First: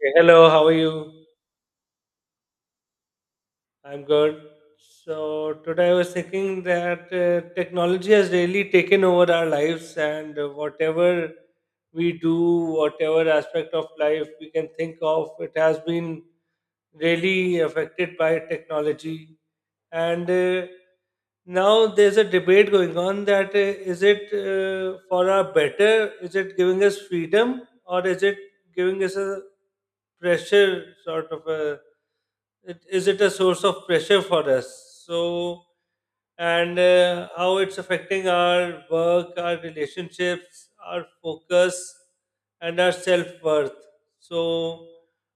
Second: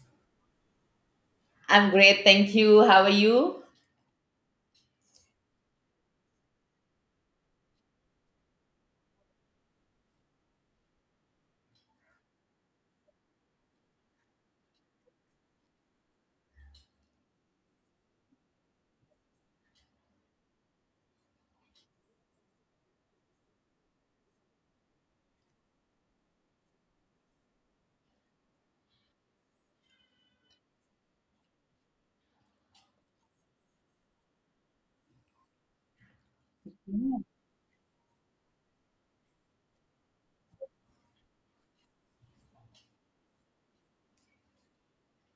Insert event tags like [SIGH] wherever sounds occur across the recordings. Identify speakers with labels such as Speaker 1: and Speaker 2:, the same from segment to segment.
Speaker 1: Hey, hello, how are you?
Speaker 2: I'm great, thank you. How are you?
Speaker 1: I'm good. So today I was thinking that technology has really taken over our lives, and whatever we do, whatever aspect of life we can think of, it has been really affected by technology. And Now there's a debate going on that is it for our better? Is it giving us freedom, or is it giving us a pressure, is it a source of pressure for us? So, and
Speaker 2: Yeah.
Speaker 1: how it's affecting our work, our relationships, our focus, and our self worth. So,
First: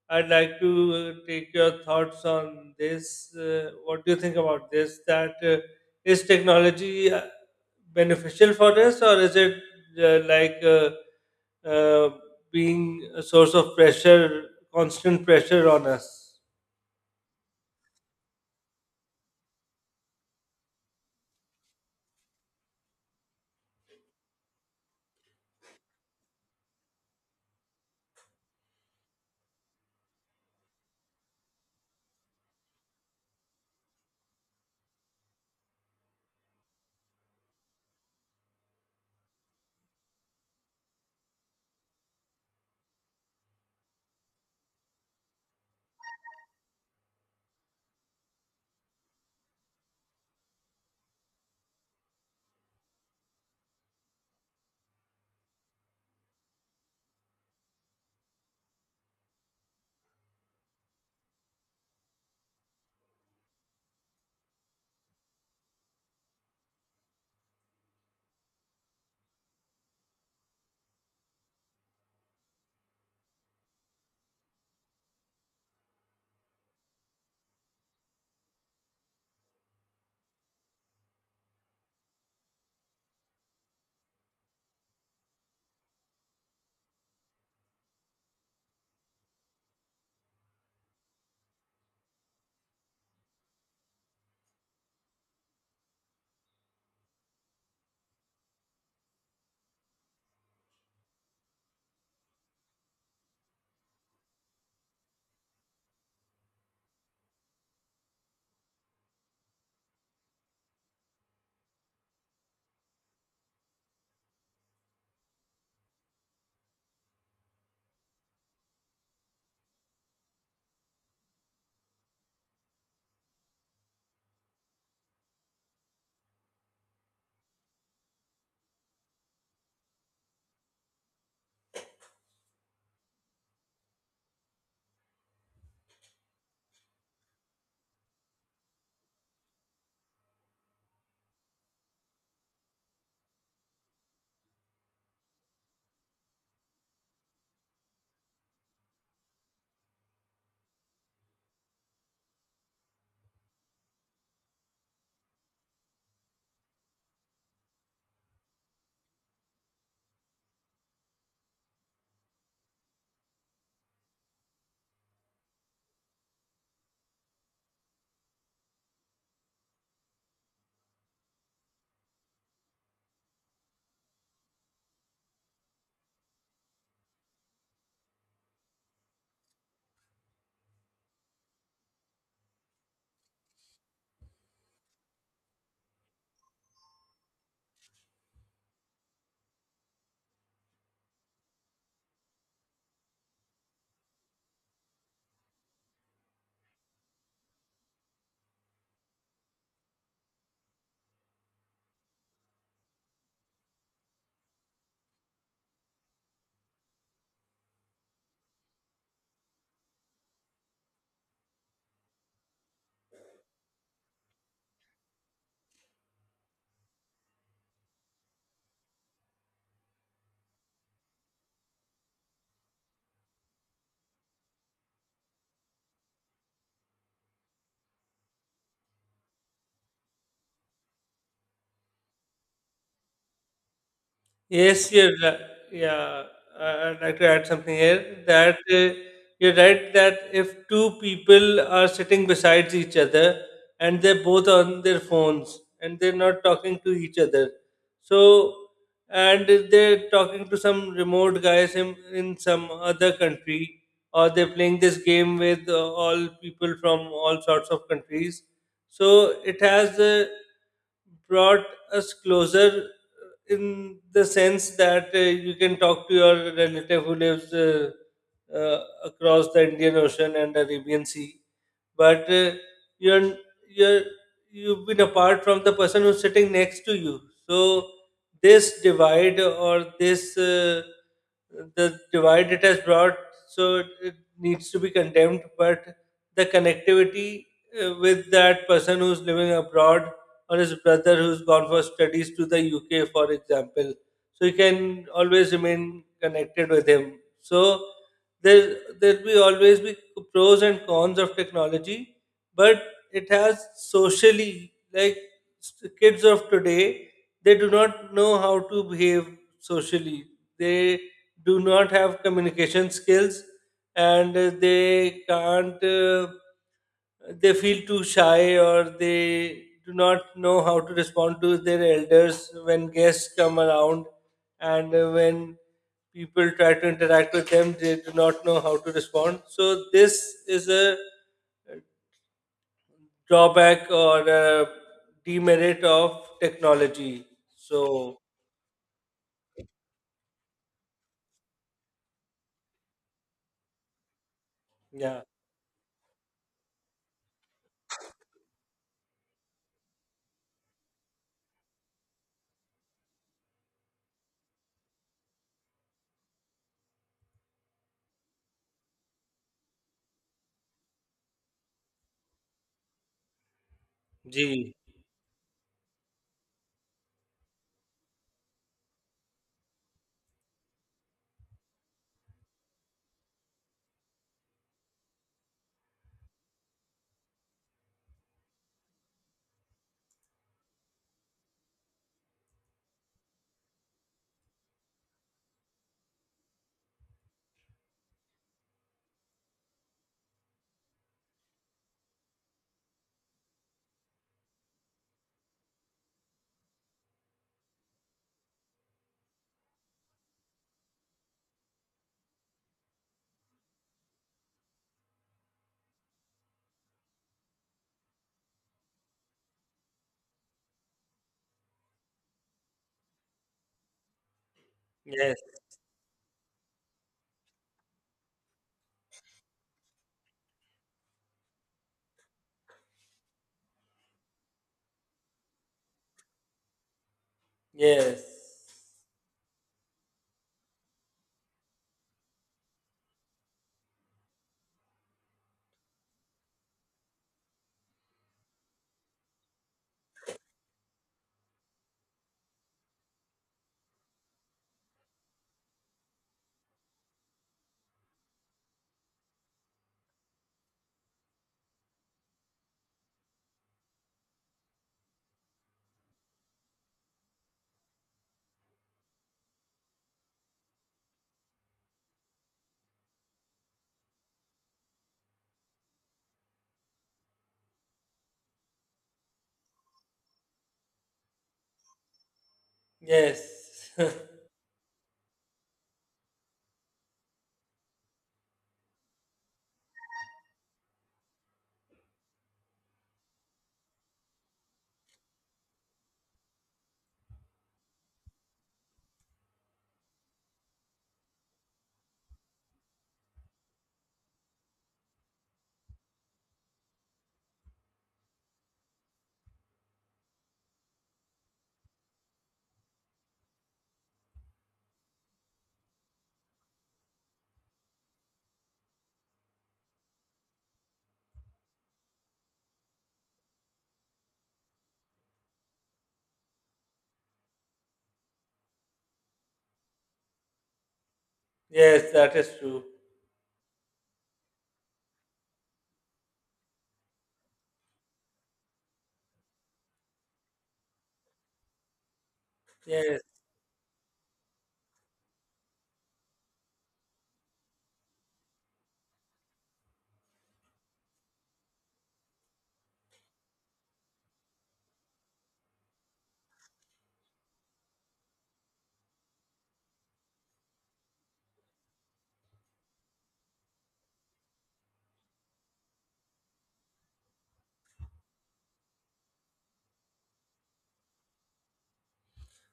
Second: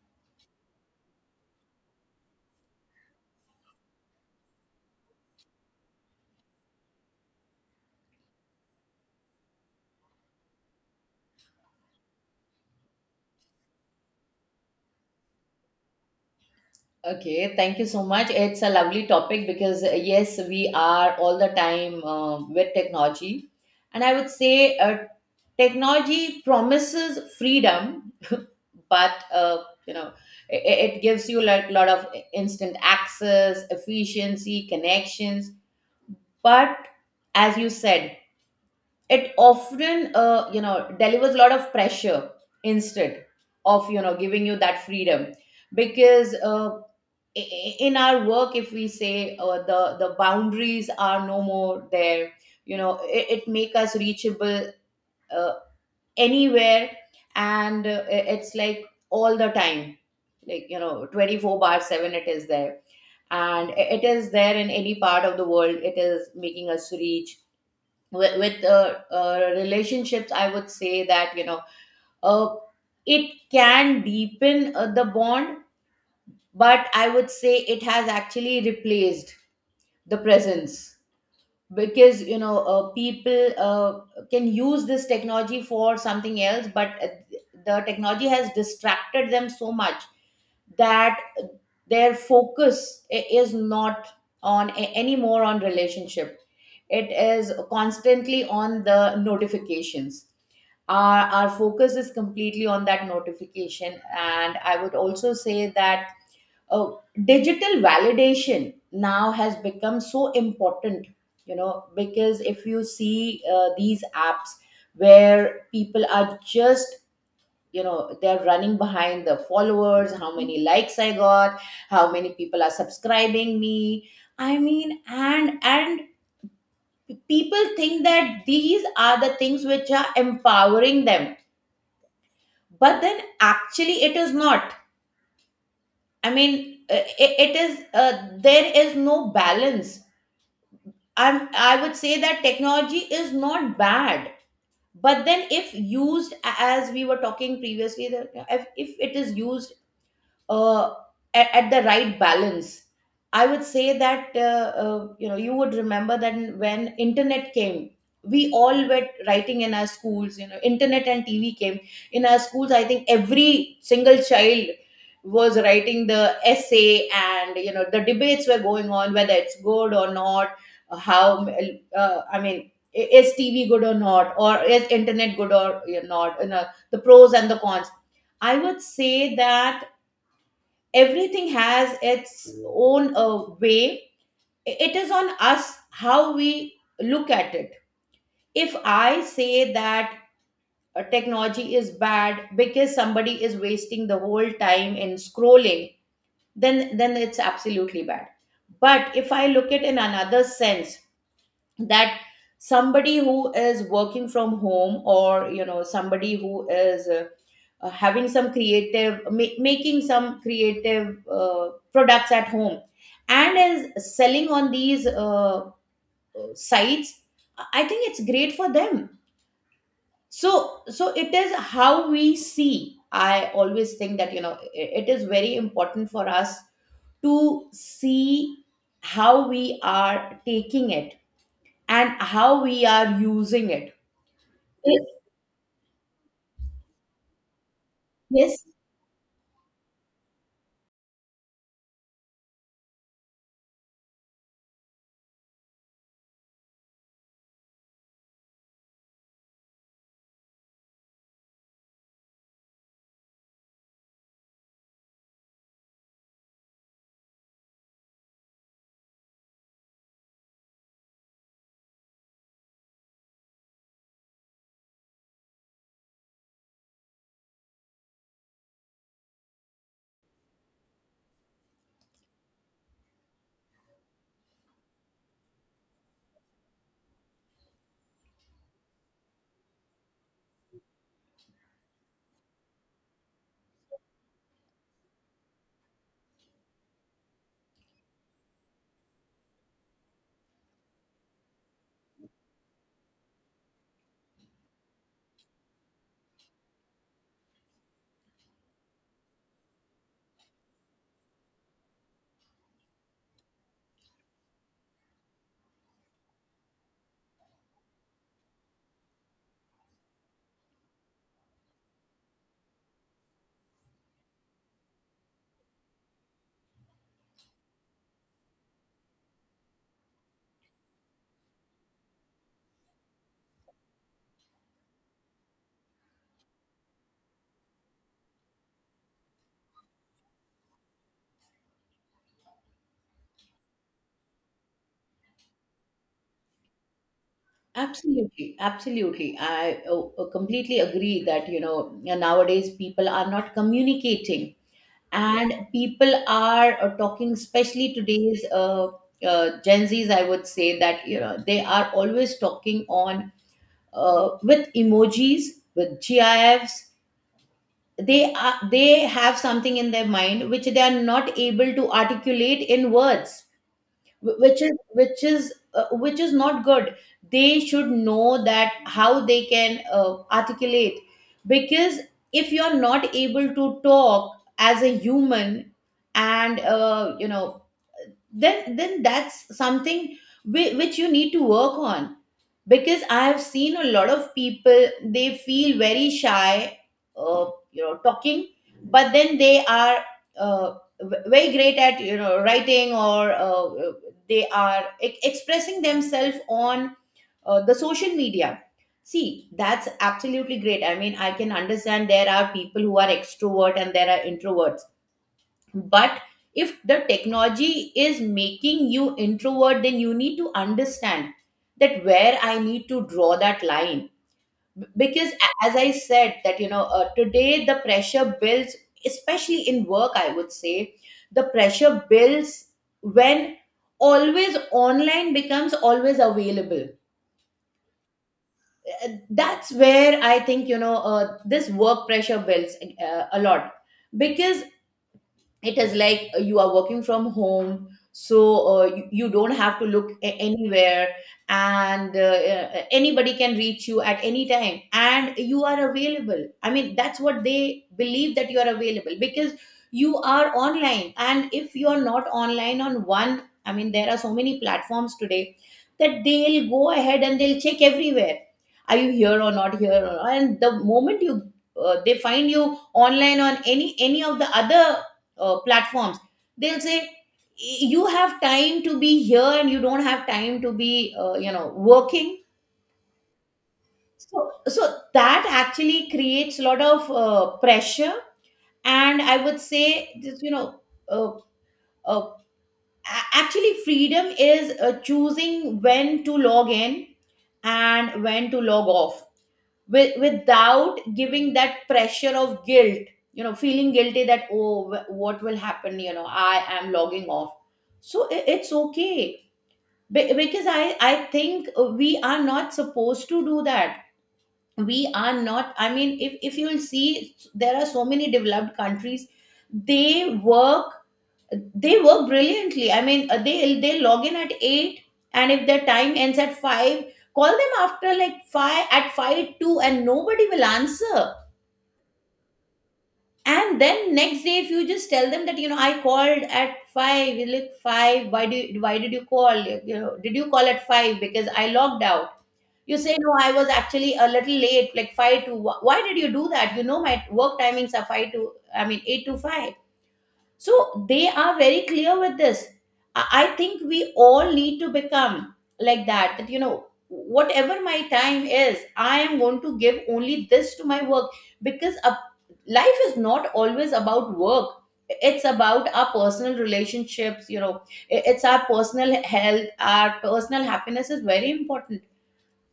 Speaker 1: I'd like to take your thoughts on this. What do you think about this? That is technology beneficial for us, or is it uh, like uh, uh, being a source of pressure, constant pressure on us?
Speaker 2: Okay, thank you so much. It's a lovely topic because, yes, we are all the time with technology. And I would say technology promises freedom, but, you know, it gives you a lot of instant access, efficiency, connections. But as you said, it often delivers a lot of pressure instead of giving you that freedom, because in our work, if we say the boundaries are no more there. It make us reachable uh, anywhere. And it's like all the time, like 24/7, it is there. And it is there in any part of the world, it is making us reach. With relationships, I would say that uh, it can deepen the bond. But I would say it has actually replaced the presence, because people can use this technology for something else, but the technology has distracted them so much that their focus is not on anymore on relationship. It is constantly on the notifications. Our focus is completely on that notification. And I would also say that uh, digital validation now has become so important, because if you see these apps, where people are just, they're running behind the followers. How many likes I got? How many people are subscribing me? I mean, and people think that these are the things which are empowering them, but then actually it is not. I mean, it, it is there is no balance. I would say that technology is not bad, but then if used, as we were talking previously, that if, it is used uh, at, the right balance, I would say that you would remember that when internet came, we all were writing in our schools. Internet and tv came in our schools. I think every single child was writing the essay, and the debates were going on whether it's good or not. How I mean, is tv good or not, or is internet good or not? The pros and the cons. I would say that everything has its own way. It is on us how we look at it. If I say that technology is bad because somebody is wasting the whole time in scrolling, then it's absolutely bad. But if I look at in another sense, that somebody who is working from home, or somebody who is having some creative making some creative products at home, and is selling on these sites, I think it's great for them. So it is how we see. I always think that it is very important for us to see how we are taking it and how we are using it.
Speaker 1: Yes,
Speaker 2: Yes.
Speaker 1: you're right. Yeah, I'd like to add something here that
Speaker 2: Yes,
Speaker 1: uh, you're right that if two people are sitting beside each other and they're both on their phones and they're not talking to each other, so and they're talking to some remote guys in some other country or they're playing this game with all people from all sorts of countries, so it has brought us closer in the sense that you can talk to your relative who lives uh, across the Indian Ocean and Arabian Sea, but you're you're you've been apart from the person who's sitting next to you. So this divide or this the divide it has brought, so it needs to be condemned. But the connectivity with that person who's living abroad or his brother who's gone for studies to the UK, for example. So you can always remain connected with him. So there will always be pros and cons of technology, but it has socially, like, kids of today, they do not know how to behave socially. They do not have communication skills, and they can't. They feel too shy, or they do not know how to respond to their elders when guests come around, and when people try to interact with them, they do not know how to respond. So this is a drawback or a demerit of technology. So
Speaker 2: absolutely, absolutely. I completely agree that, nowadays people are not communicating,
Speaker 1: yeah,
Speaker 2: and people are talking, especially today's Gen Zs. I would say that, they are always talking on with emojis, with GIFs. They are, they have something in their mind which they are not able to articulate in words,
Speaker 1: gee,
Speaker 2: which is not good. They should know that how they can articulate, because if you're not able to talk as a human, and then that's something which you need to work on. Because I have seen a lot of people, they feel very shy uh, talking, but then they are uh, very great at writing, or they are expressing themselves on the social media. See, that's absolutely great. I mean, I can understand there are people who are extrovert and there are introvert. But if the technology is making you introvert, then you need to understand that, where I need to draw that line. Because,
Speaker 1: yes,
Speaker 2: as I said, that today the pressure builds, especially in work, I would say. The pressure builds when always online becomes always available.
Speaker 1: yes,
Speaker 2: That's where I think, this work pressure builds a lot, because it is like you are working from home. So you don't have to look anywhere. And anybody can reach you at any time, and you are available. I mean, that's what they believe, that you are available because you are online. And if you are not online on one, I mean, there are so many platforms today that they'll go ahead and they'll check everywhere. Are you here or not here? Or, and the moment you they find you online on any of the other platforms, they'll say, you have time to be here, and you don't have time to be working.
Speaker 1: yes. [LAUGHS]
Speaker 2: So that actually creates a lot of pressure. And I would say, just, uh, uh, actually, freedom is choosing when to log in and when to log off, without giving that pressure of guilt. Feeling guilty that, oh, what will happen? I am logging off. So it's okay. Because I think we are not supposed to do that. We are not. I mean, if, you'll see, there are so many developed countries, they work. They work brilliantly. I mean, they log in at eight, and if their time ends at five, call them after like five, at five two, and nobody will answer.
Speaker 1: Yes, that is true.
Speaker 2: And then next day, if you just tell them that, I called at five, you look five. Why did you call? Did you call at five because I logged out? You say,
Speaker 1: Yes.
Speaker 2: no, I was actually a little late, like five to. Why did you do that? You know my work timings are five to. I mean eight to five. So they are very clear with this. I think we all need to become like that, that, whatever my time is, I am going to give only this to my work, because a, life is not always about work. It's about our personal relationships, it's our personal health, our personal happiness is very important.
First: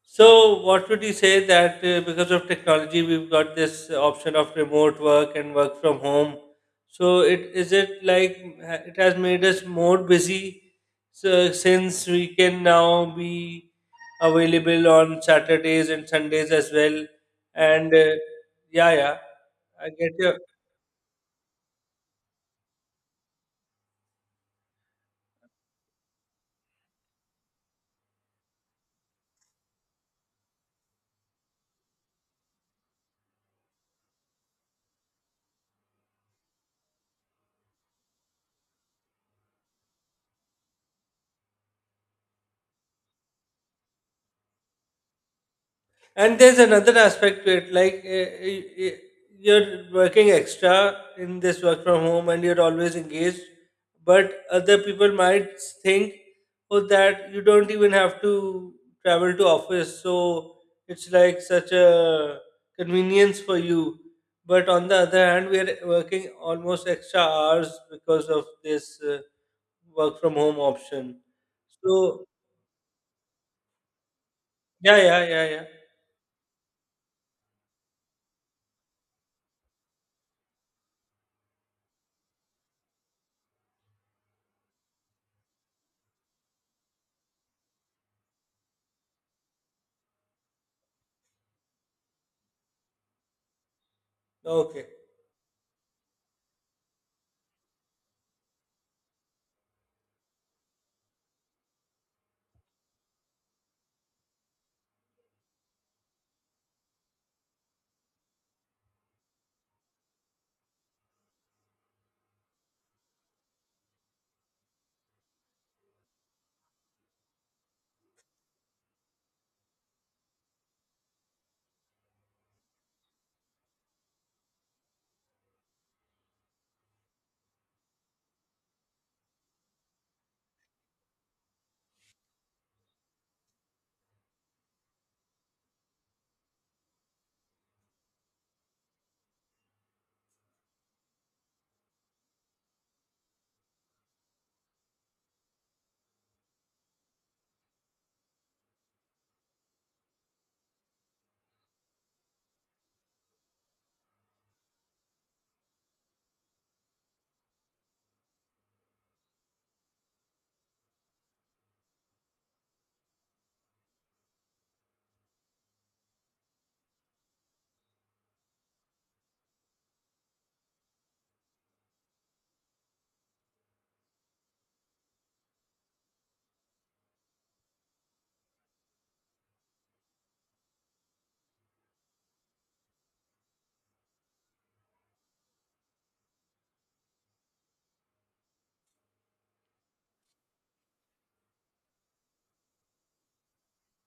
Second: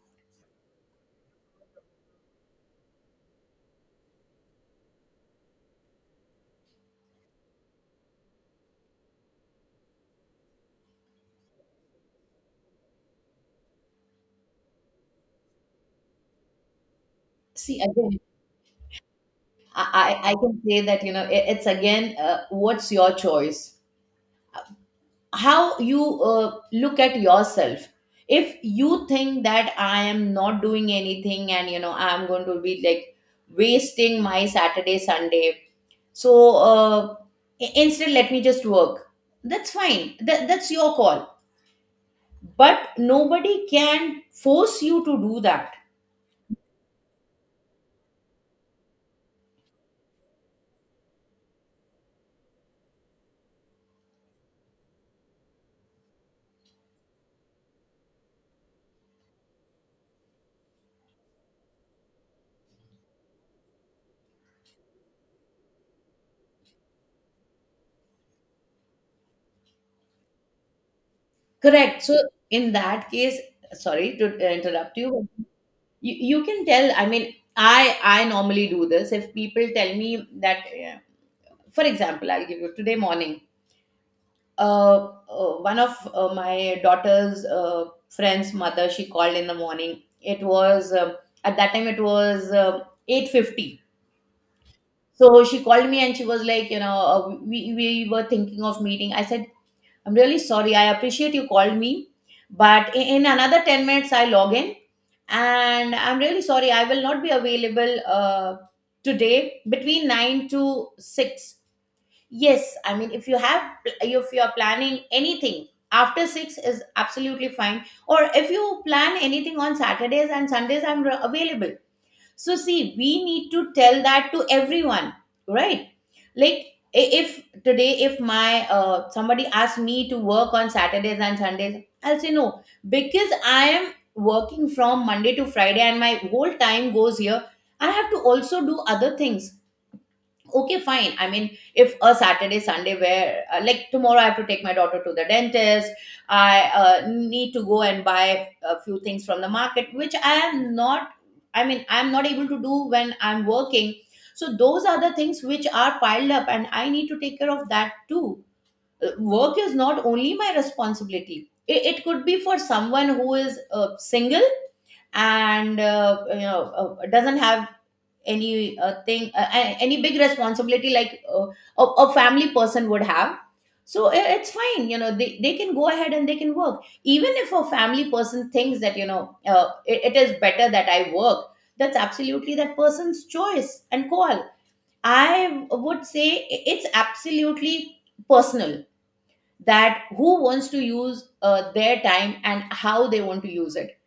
Speaker 1: So, what would you say that because of technology, we've got this option of remote work and work from home? So, it is it like it has made us more busy? So, since we can now be available on Saturdays and Sundays as well.
Speaker 2: See,
Speaker 1: And
Speaker 2: again,
Speaker 1: yeah, yeah, I get
Speaker 2: I
Speaker 1: your.
Speaker 2: can say that, it's again, what's your choice? How you look at yourself. If you think that I am not doing anything, and I'm going to be like wasting my saturday sunday, so instead, let me just work, that's fine. That's your call, but nobody can force you to do that.
Speaker 1: And there's another aspect to it, like, eh, you're working extra in this work from home and you're always engaged, but other people might think, oh, that you don't even have to travel to office, so it's like such a convenience for you. But on the other hand, we are working almost extra hours because of this work from home option.
Speaker 2: Correct. So,
Speaker 1: So
Speaker 2: in that case, sorry to
Speaker 1: yeah,
Speaker 2: interrupt you,
Speaker 1: yeah, yeah,
Speaker 2: but,
Speaker 1: yeah.
Speaker 2: you can tell. I mean, I normally do this. If people tell me that, yeah, for example, I'll give you. Today morning, uh, one of my daughter's friend's mother, she called in the morning. It was at that time, it was 8:50.
Speaker 1: Okay.
Speaker 2: So she called me, and she was like, we were thinking of meeting. I said, I'm really sorry, I appreciate you called me, but in, another 10 minutes I log in, and I'm really sorry, I will not be available today between 9 to 6. Yes, I mean, if you are planning anything after six is absolutely fine. Or if you plan anything on Saturdays and Sundays, I'm available. So, see, we need to tell that to everyone, right? Like, if today, if my somebody asks me to work on Saturdays and Sundays, I'll say no, because I am working from Monday to Friday, and my whole time goes here. I have to also do other things. Okay, fine, I mean, if a Saturday Sunday where, like tomorrow, I have to take my daughter to the dentist. I need to go and buy a few things from the market, which I am not, I mean, I'm not able to do when I'm working. So those are the things which are piled up, and I need to take care of that too. Work is not only my responsibility, it could be for someone who is single, and doesn't have any thing, any big responsibility like a family person would have. So it's fine, you know, they can go ahead and they can work, even if a family person thinks that it is better that I work. That's absolutely that person's choice and call. I would say it's absolutely personal, that who wants to use their time and how they want to use it.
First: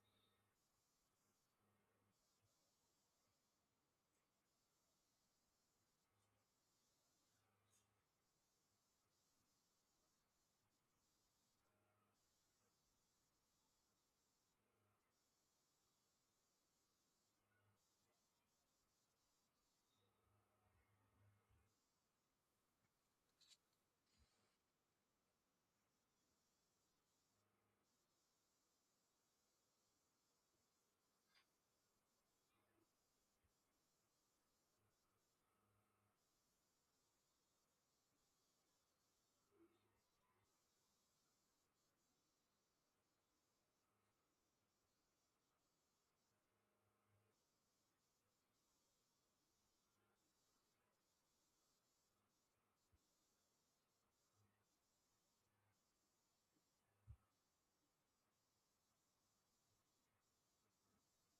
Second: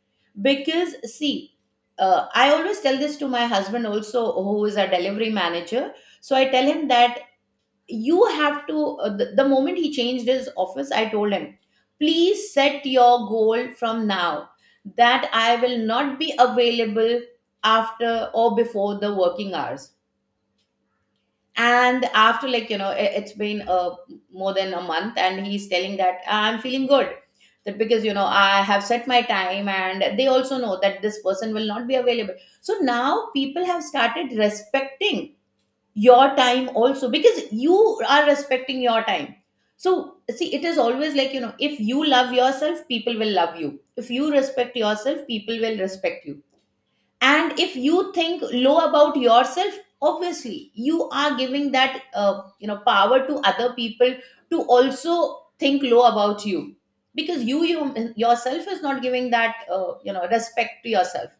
Speaker 2: Because see, I always tell this to my husband also, who is a delivery manager. So I tell him that, you have to the moment he changed his office, I told him, please set your goal from now, that I will not be available after or before the working hours. And after, like, you know, it's been more than a month, and he's telling that I'm feeling good, that because, you know, I have set my time, and they also know that this person will not be available. So now people have started respecting your time also, because you are respecting your time. So see, it is always, like, you know, if you love yourself, people will love you. If you respect yourself, people will respect you. And if you think low about yourself, obviously you are giving that power to other people to also think low about you, because you yourself is not giving that respect to yourself.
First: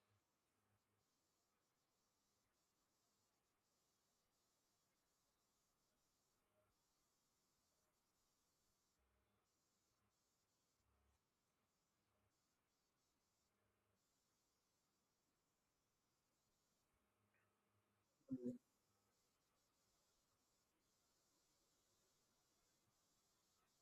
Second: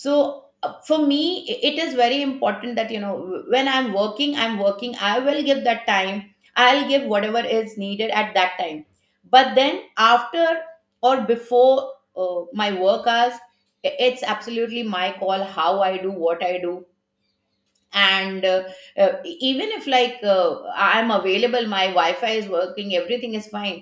Speaker 2: So for me, it is very important that, you know, when I'm working, I'm working. I will give that time, I'll give whatever is needed at that time. But then, after or before my work hours, it's absolutely my call how I do what I do. And even if, like, I'm available, my wi-fi is working, everything is fine,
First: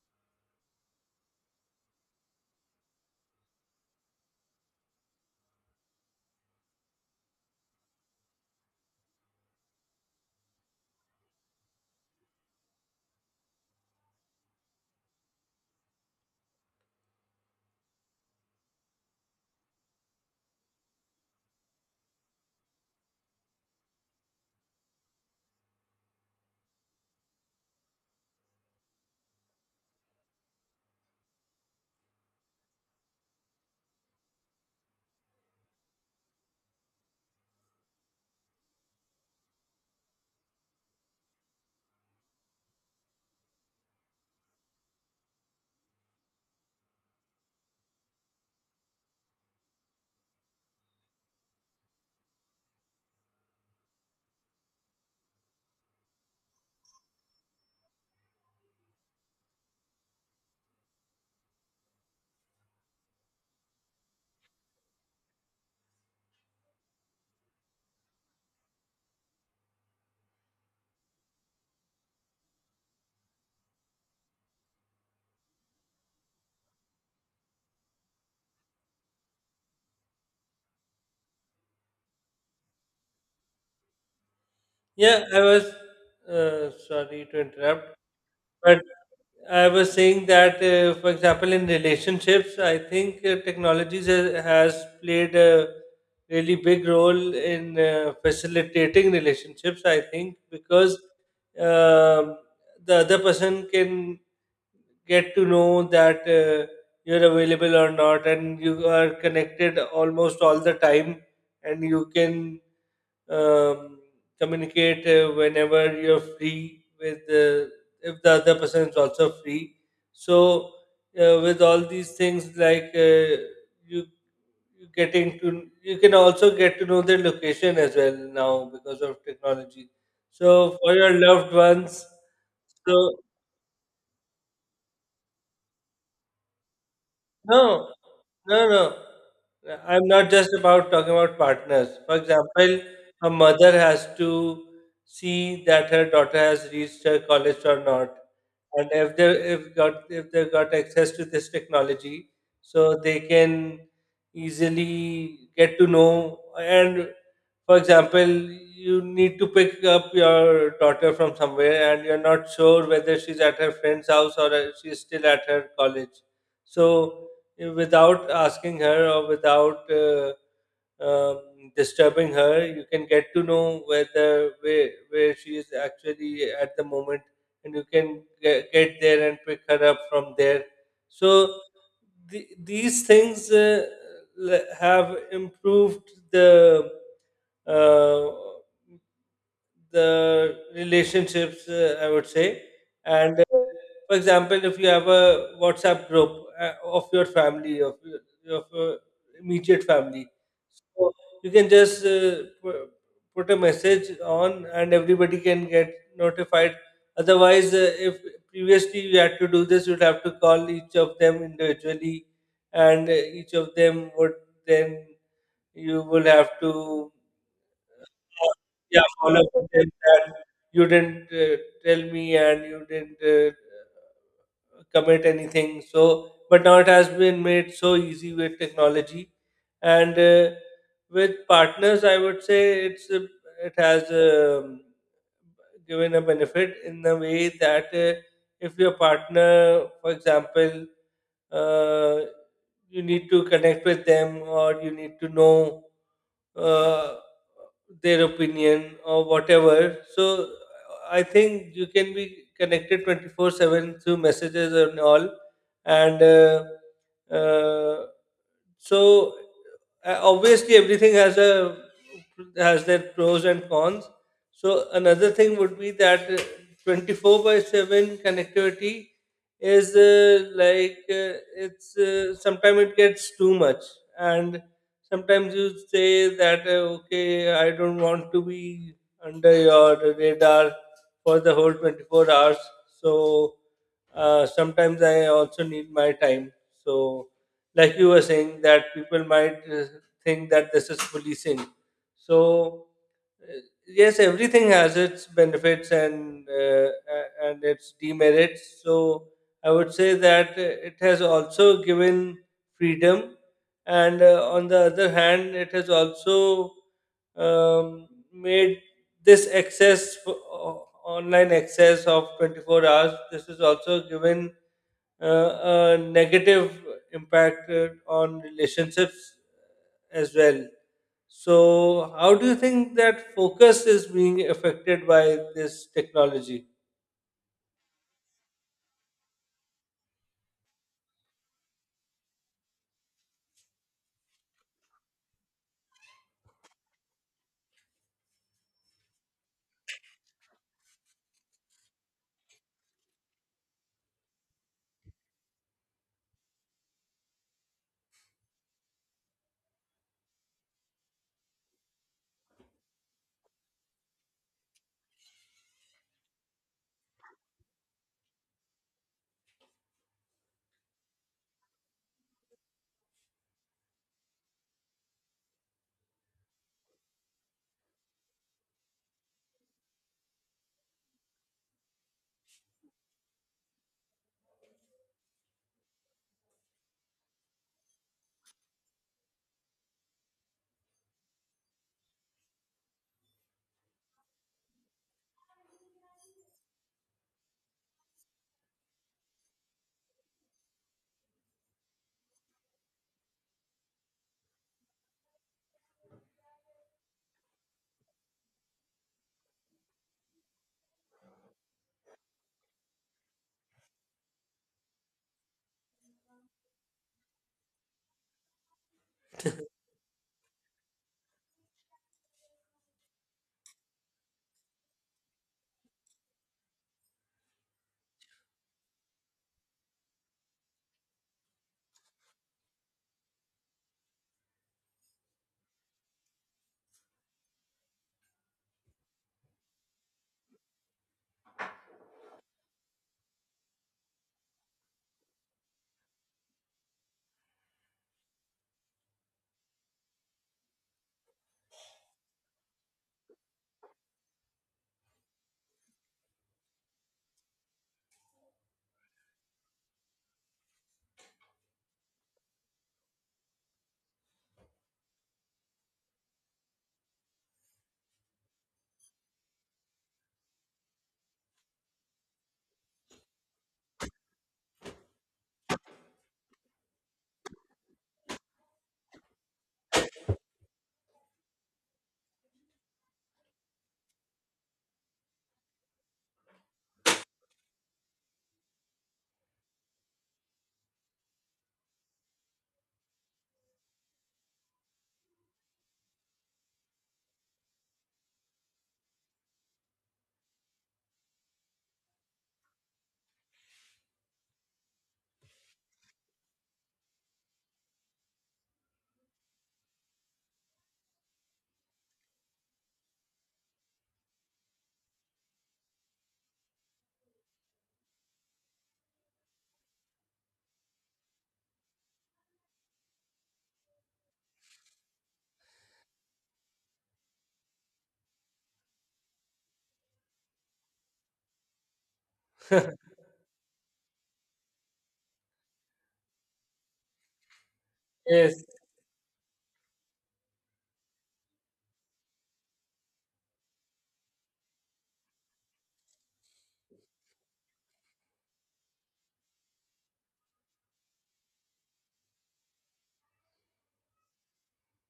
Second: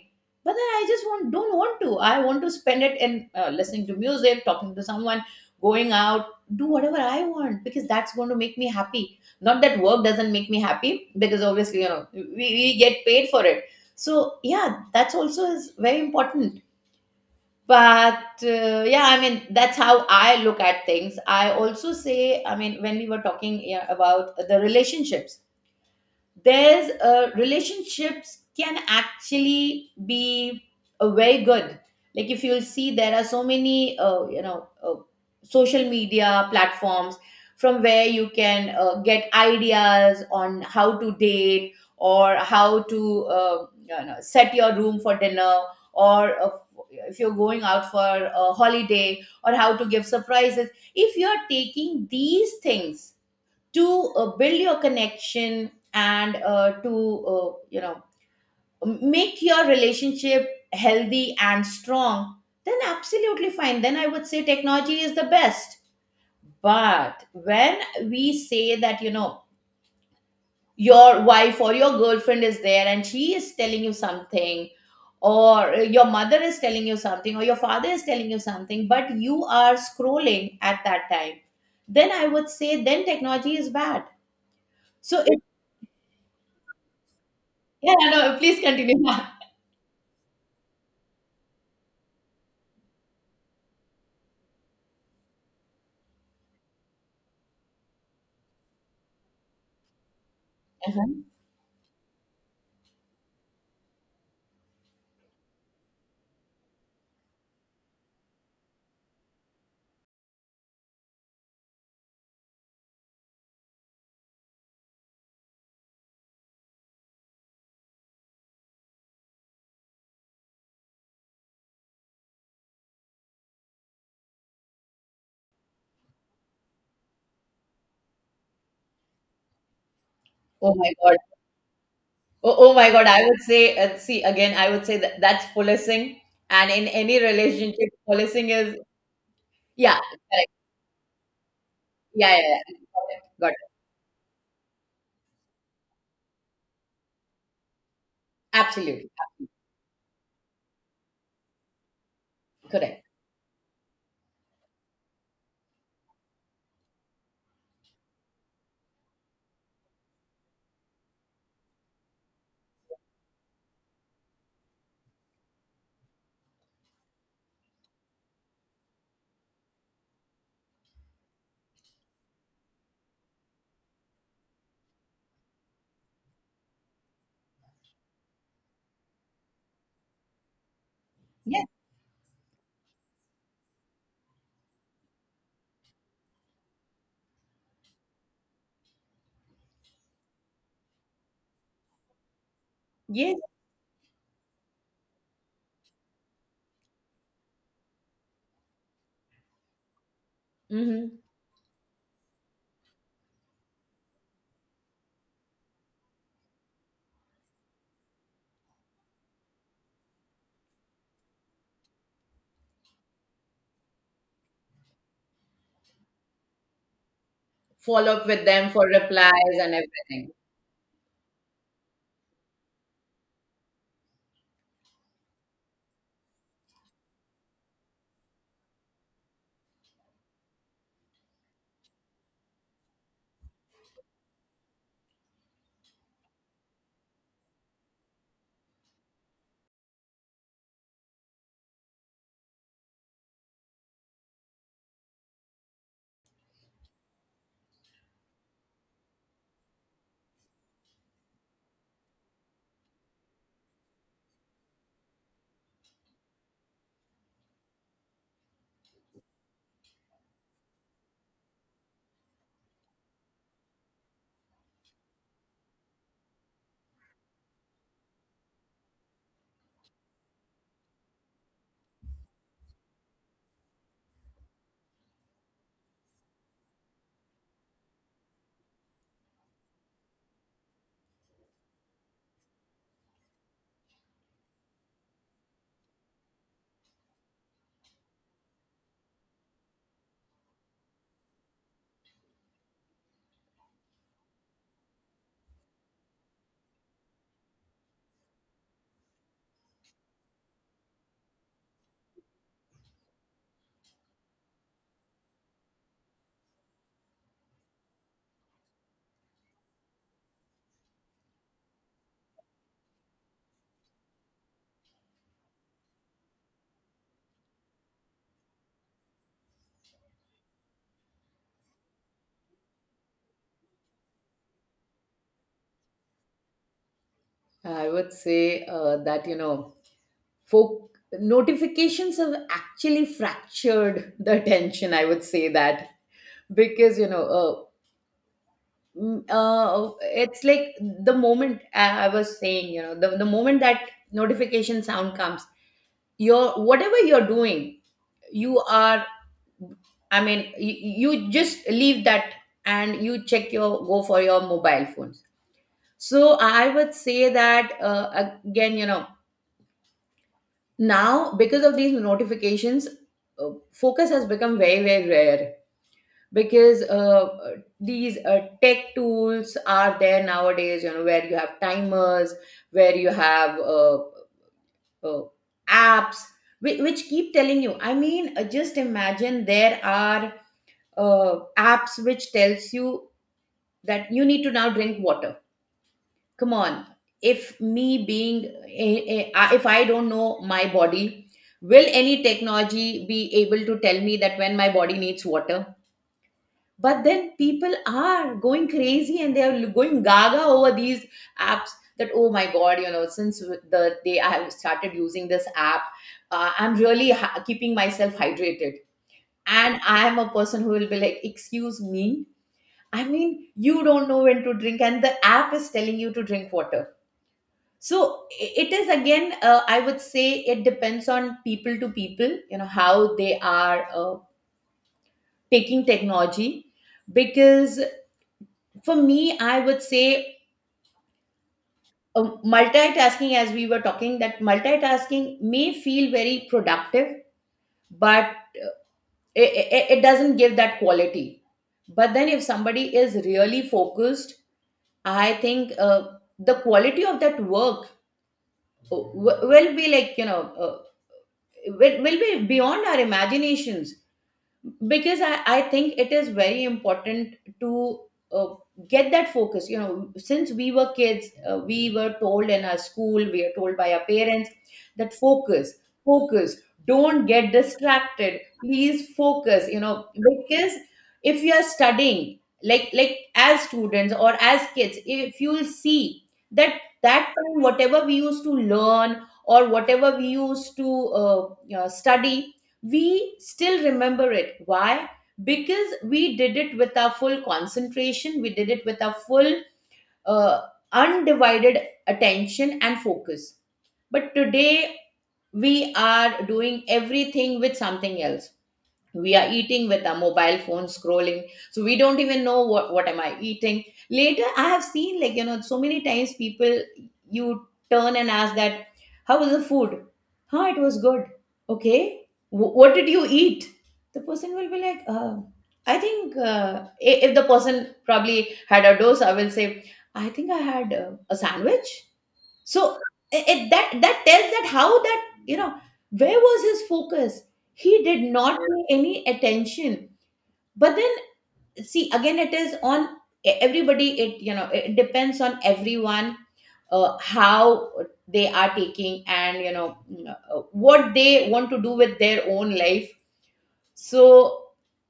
Speaker 2: but then I just want don't want to, I want to spend it in listening to music, talking to someone, going out, do whatever I want, because that's going to make me happy. Not that work doesn't make me happy, because obviously, you know, we get paid for it. So yeah, that's also is very important. But yeah, I mean, that's how I look at things. I also say, I mean, when we were talking, yeah, about the relationships, there's relationships can actually be very good. Like, if you'll see, there are so many social media platforms from where you can get ideas on how to date, or how to, you know, set your room for dinner, or if you're going out for a holiday, or how to give surprises. If you're taking these things to build your connection and to, you know, make your relationship healthy and strong, then absolutely fine, then I would say technology is the best. But when we say that, you know, your wife or your girlfriend is there and she is telling you something, or your mother is telling you something, or your father is telling you something, but you are scrolling at that time, then I would say then technology is bad. So
Speaker 1: Yeah, I
Speaker 2: it...
Speaker 1: was sorry to
Speaker 2: Yeah,
Speaker 1: interrupt,
Speaker 2: no, no, please
Speaker 1: but
Speaker 2: continue. [LAUGHS]
Speaker 1: I was saying that, for example, in relationships, I think technologies has played a really big role in facilitating relationships. I think because
Speaker 2: Uh-huh.
Speaker 1: um the other person can get to know that you're available or not, and you are connected almost all the time, and you can um, communicate whenever you're free, with if the other person is also free. So with all these things, like, you you getting to, you can also get to know their location as well now because of technology.
Speaker 2: Oh
Speaker 1: So
Speaker 2: my
Speaker 1: for
Speaker 2: God.
Speaker 1: your loved ones,
Speaker 2: Oh my
Speaker 1: so
Speaker 2: God. I would say, see, again, I would say that that's policing. And in any
Speaker 1: no,
Speaker 2: relationship, policing
Speaker 1: no,
Speaker 2: is,
Speaker 1: no.
Speaker 2: yeah,
Speaker 1: I'm not just
Speaker 2: correct.
Speaker 1: about talking about partners. For
Speaker 2: Yeah, yeah, yeah.
Speaker 1: example, a
Speaker 2: Got it.
Speaker 1: mother has to see that her daughter has reached her college or not, and
Speaker 2: Absolutely.
Speaker 1: if they've got access to this technology, so
Speaker 2: Correct.
Speaker 1: they can easily get to know. And for example, you need to pick up your daughter from somewhere, and you're not sure whether she's at her friend's house or she's still at her college. So without asking her or without disturbing her, you can get to know whether where she is actually at the moment, and you can get there and pick her up from there. So
Speaker 2: Yeah.
Speaker 1: these things have improved uh, the relationships, I would say.
Speaker 2: Yes.
Speaker 1: And for example, if you have a WhatsApp group of your family, of your immediate family, so
Speaker 2: Mm-hmm.
Speaker 1: you can just pu- put a message on, and everybody can get notified. Otherwise, if previously you had to do this, you'd have to call each of them individually, and each of them would then, you will have to,
Speaker 2: Follow up with them for
Speaker 1: yeah, follow
Speaker 2: replies and
Speaker 1: content that
Speaker 2: everything.
Speaker 1: you didn't tell me, and you didn't commit anything. So but now it has been made so easy with technology. And with partners, I would say it's it has given a benefit in the way that if your partner, for example, uh, you need to connect with them or you need to know uh, their opinion or whatever. So I think you can be connected 24 7 through messages and all. And so Obviously everything has a, has their pros and cons. So another thing would be that 24 by 7 connectivity is like it's sometimes it gets too much, and sometimes you say that okay, I don't want to be under your radar for the whole 24 hours. So sometimes I also need my time. So like you were saying that people might think that this is policing. So uh, yes, everything has its benefits and and its demerits. So I would say that it has also given freedom, and on the other hand, it has also made this online access of 24 hours. This is also given a negative impact on relationships as well. So, how do you think that focus is being affected by this technology?
Speaker 2: I would say that, you know, folk notifications have actually fractured the tension. I would say that because, you know, it's like the moment I was saying, you know, the moment that notification sound comes, your whatever you're doing, you are, I mean, you just leave that and you check your go for your mobile phones. So I would say that again, you know, now because of these notifications, focus has become very very rare, because these tech tools are there nowadays, you know, where you have timers, where you have uh, apps which keep telling you, I mean, just imagine, there are apps which tells you that you need to now drink water. Come on, if me being if I don't know my body, will any technology be able to tell me that when my body needs water? But then people are going crazy and they are going gaga over these apps, that oh my god, you know, since the day I have started using this app, I'm really keeping myself hydrated. And I am a person who will be like, excuse me, I mean, you don't know when to drink, and the app is telling you to drink water. So it is again, I would say, it depends on people to people, you know, how they are taking technology. Because for me, I would say, multitasking, as we were talking, that multitasking may feel very productive, but it, it doesn't give that quality. But then, if somebody is really focused, I think the quality of that work will be, like, you know, will be beyond our imaginations, because I think it is very important to uh, get that focus. You know, since we were kids, we were told in our school, we are told by our parents, that focus, focus, don't get distracted, please focus, you know, because if you are studying, like as students or as kids, if you'll see, that that time whatever we used to learn, or whatever we used to, you know, study, we still remember it. Why? Because we did it with our full concentration, we did it with our full uh, undivided attention and focus. But today, we are doing everything with something else. We are eating with a mobile phone scrolling, so we don't even know, what am I eating. Later, I have seen, like, you know, so many times, people, you turn and ask that, how was the food? Huh, it was good. Okay. What did you eat? The person will be like, I think, if the person probably had a dose, I will say, I think I had a sandwich. So that that tells that, how that, you know, where was his focus. He did not
Speaker 1: Yes.
Speaker 2: pay any attention. But then, see again, it is on everybody, it, you know, it depends on everyone, how they are taking, and, you know, what they want to do with their own life. So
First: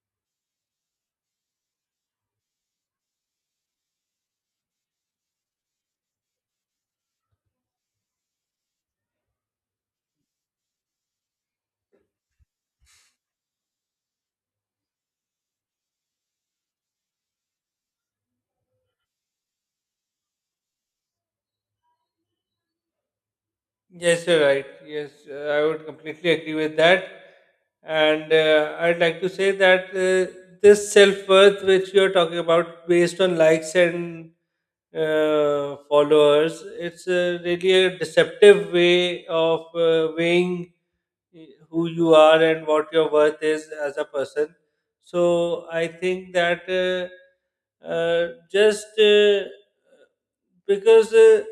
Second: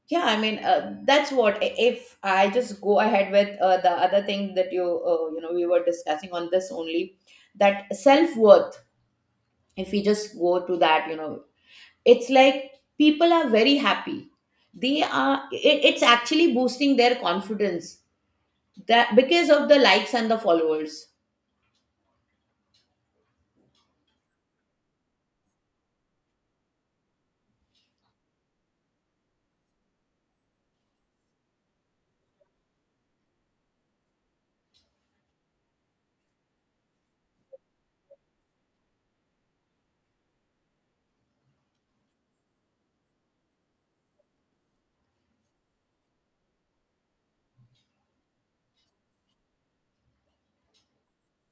Speaker 2: yeah, I mean, that's what, if I just go ahead with the other thing that you, you know, we were discussing on this only, that self worth, if we just go to that, you know, it's like people are very happy, they are, it's actually boosting their confidence, that because of the likes and the followers.
Speaker 1: Yes, you're right. Yes, I would completely agree with that. And I'd like to say that this self worth, which you're talking about, based on likes and followers, it's really a deceptive way of weighing who you are and what your worth is as a person. So I think that. Just because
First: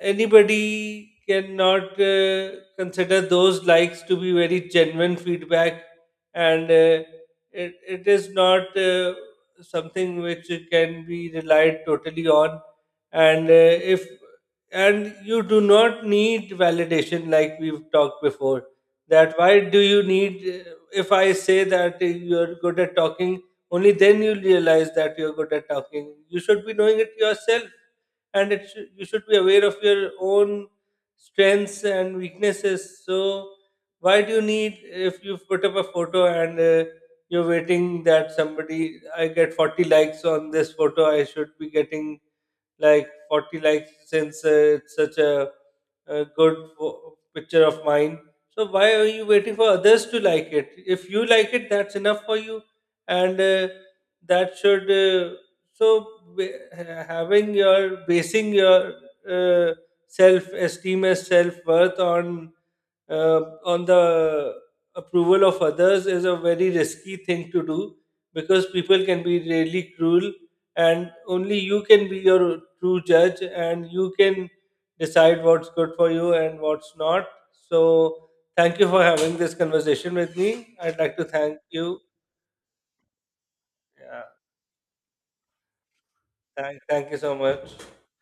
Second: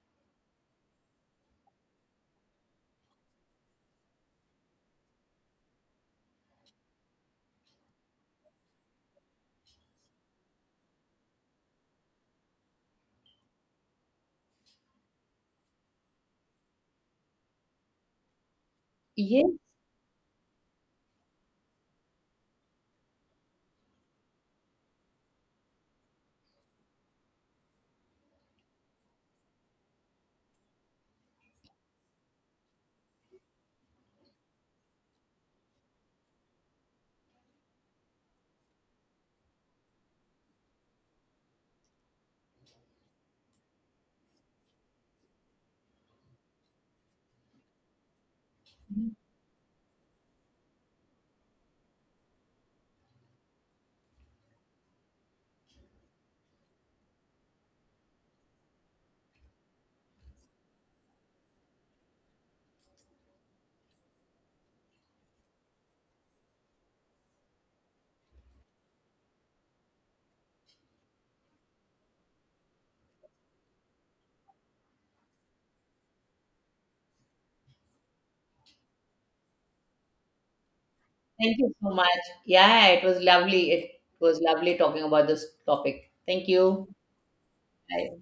Speaker 1: anybody cannot consider those likes to be very genuine feedback, and it is not something which can be relied totally on. And if, and you do not need validation, like we've talked before, that
Speaker 2: Yes,
Speaker 1: why do you need, if I say that you're good at talking, only then you'll realize that you're good at talking. You should be knowing it yourself, and you should be aware of your own strengths and weaknesses. So why do you need, if you put up a photo and you're waiting that somebody, I get 40 likes on this photo, I should be getting like 40 likes, since it's such a good picture of mine. So why are you waiting for others to like it? If you like it, that's enough for you, and that should. So ba- Having your, basing your uh, self esteem as self worth on the approval of others is a very risky thing to do, because people can be really cruel, and only you can be your true judge, and you can decide what's good for you and what's not. So thank you for having this conversation with me. I'd like to thank
Speaker 2: thank you so
Speaker 1: you.
Speaker 2: much. Yeah, it was lovely, it
Speaker 1: Yeah,
Speaker 2: was lovely talking about this topic. Thank you.
Speaker 1: thank you so much.
Speaker 2: Bye.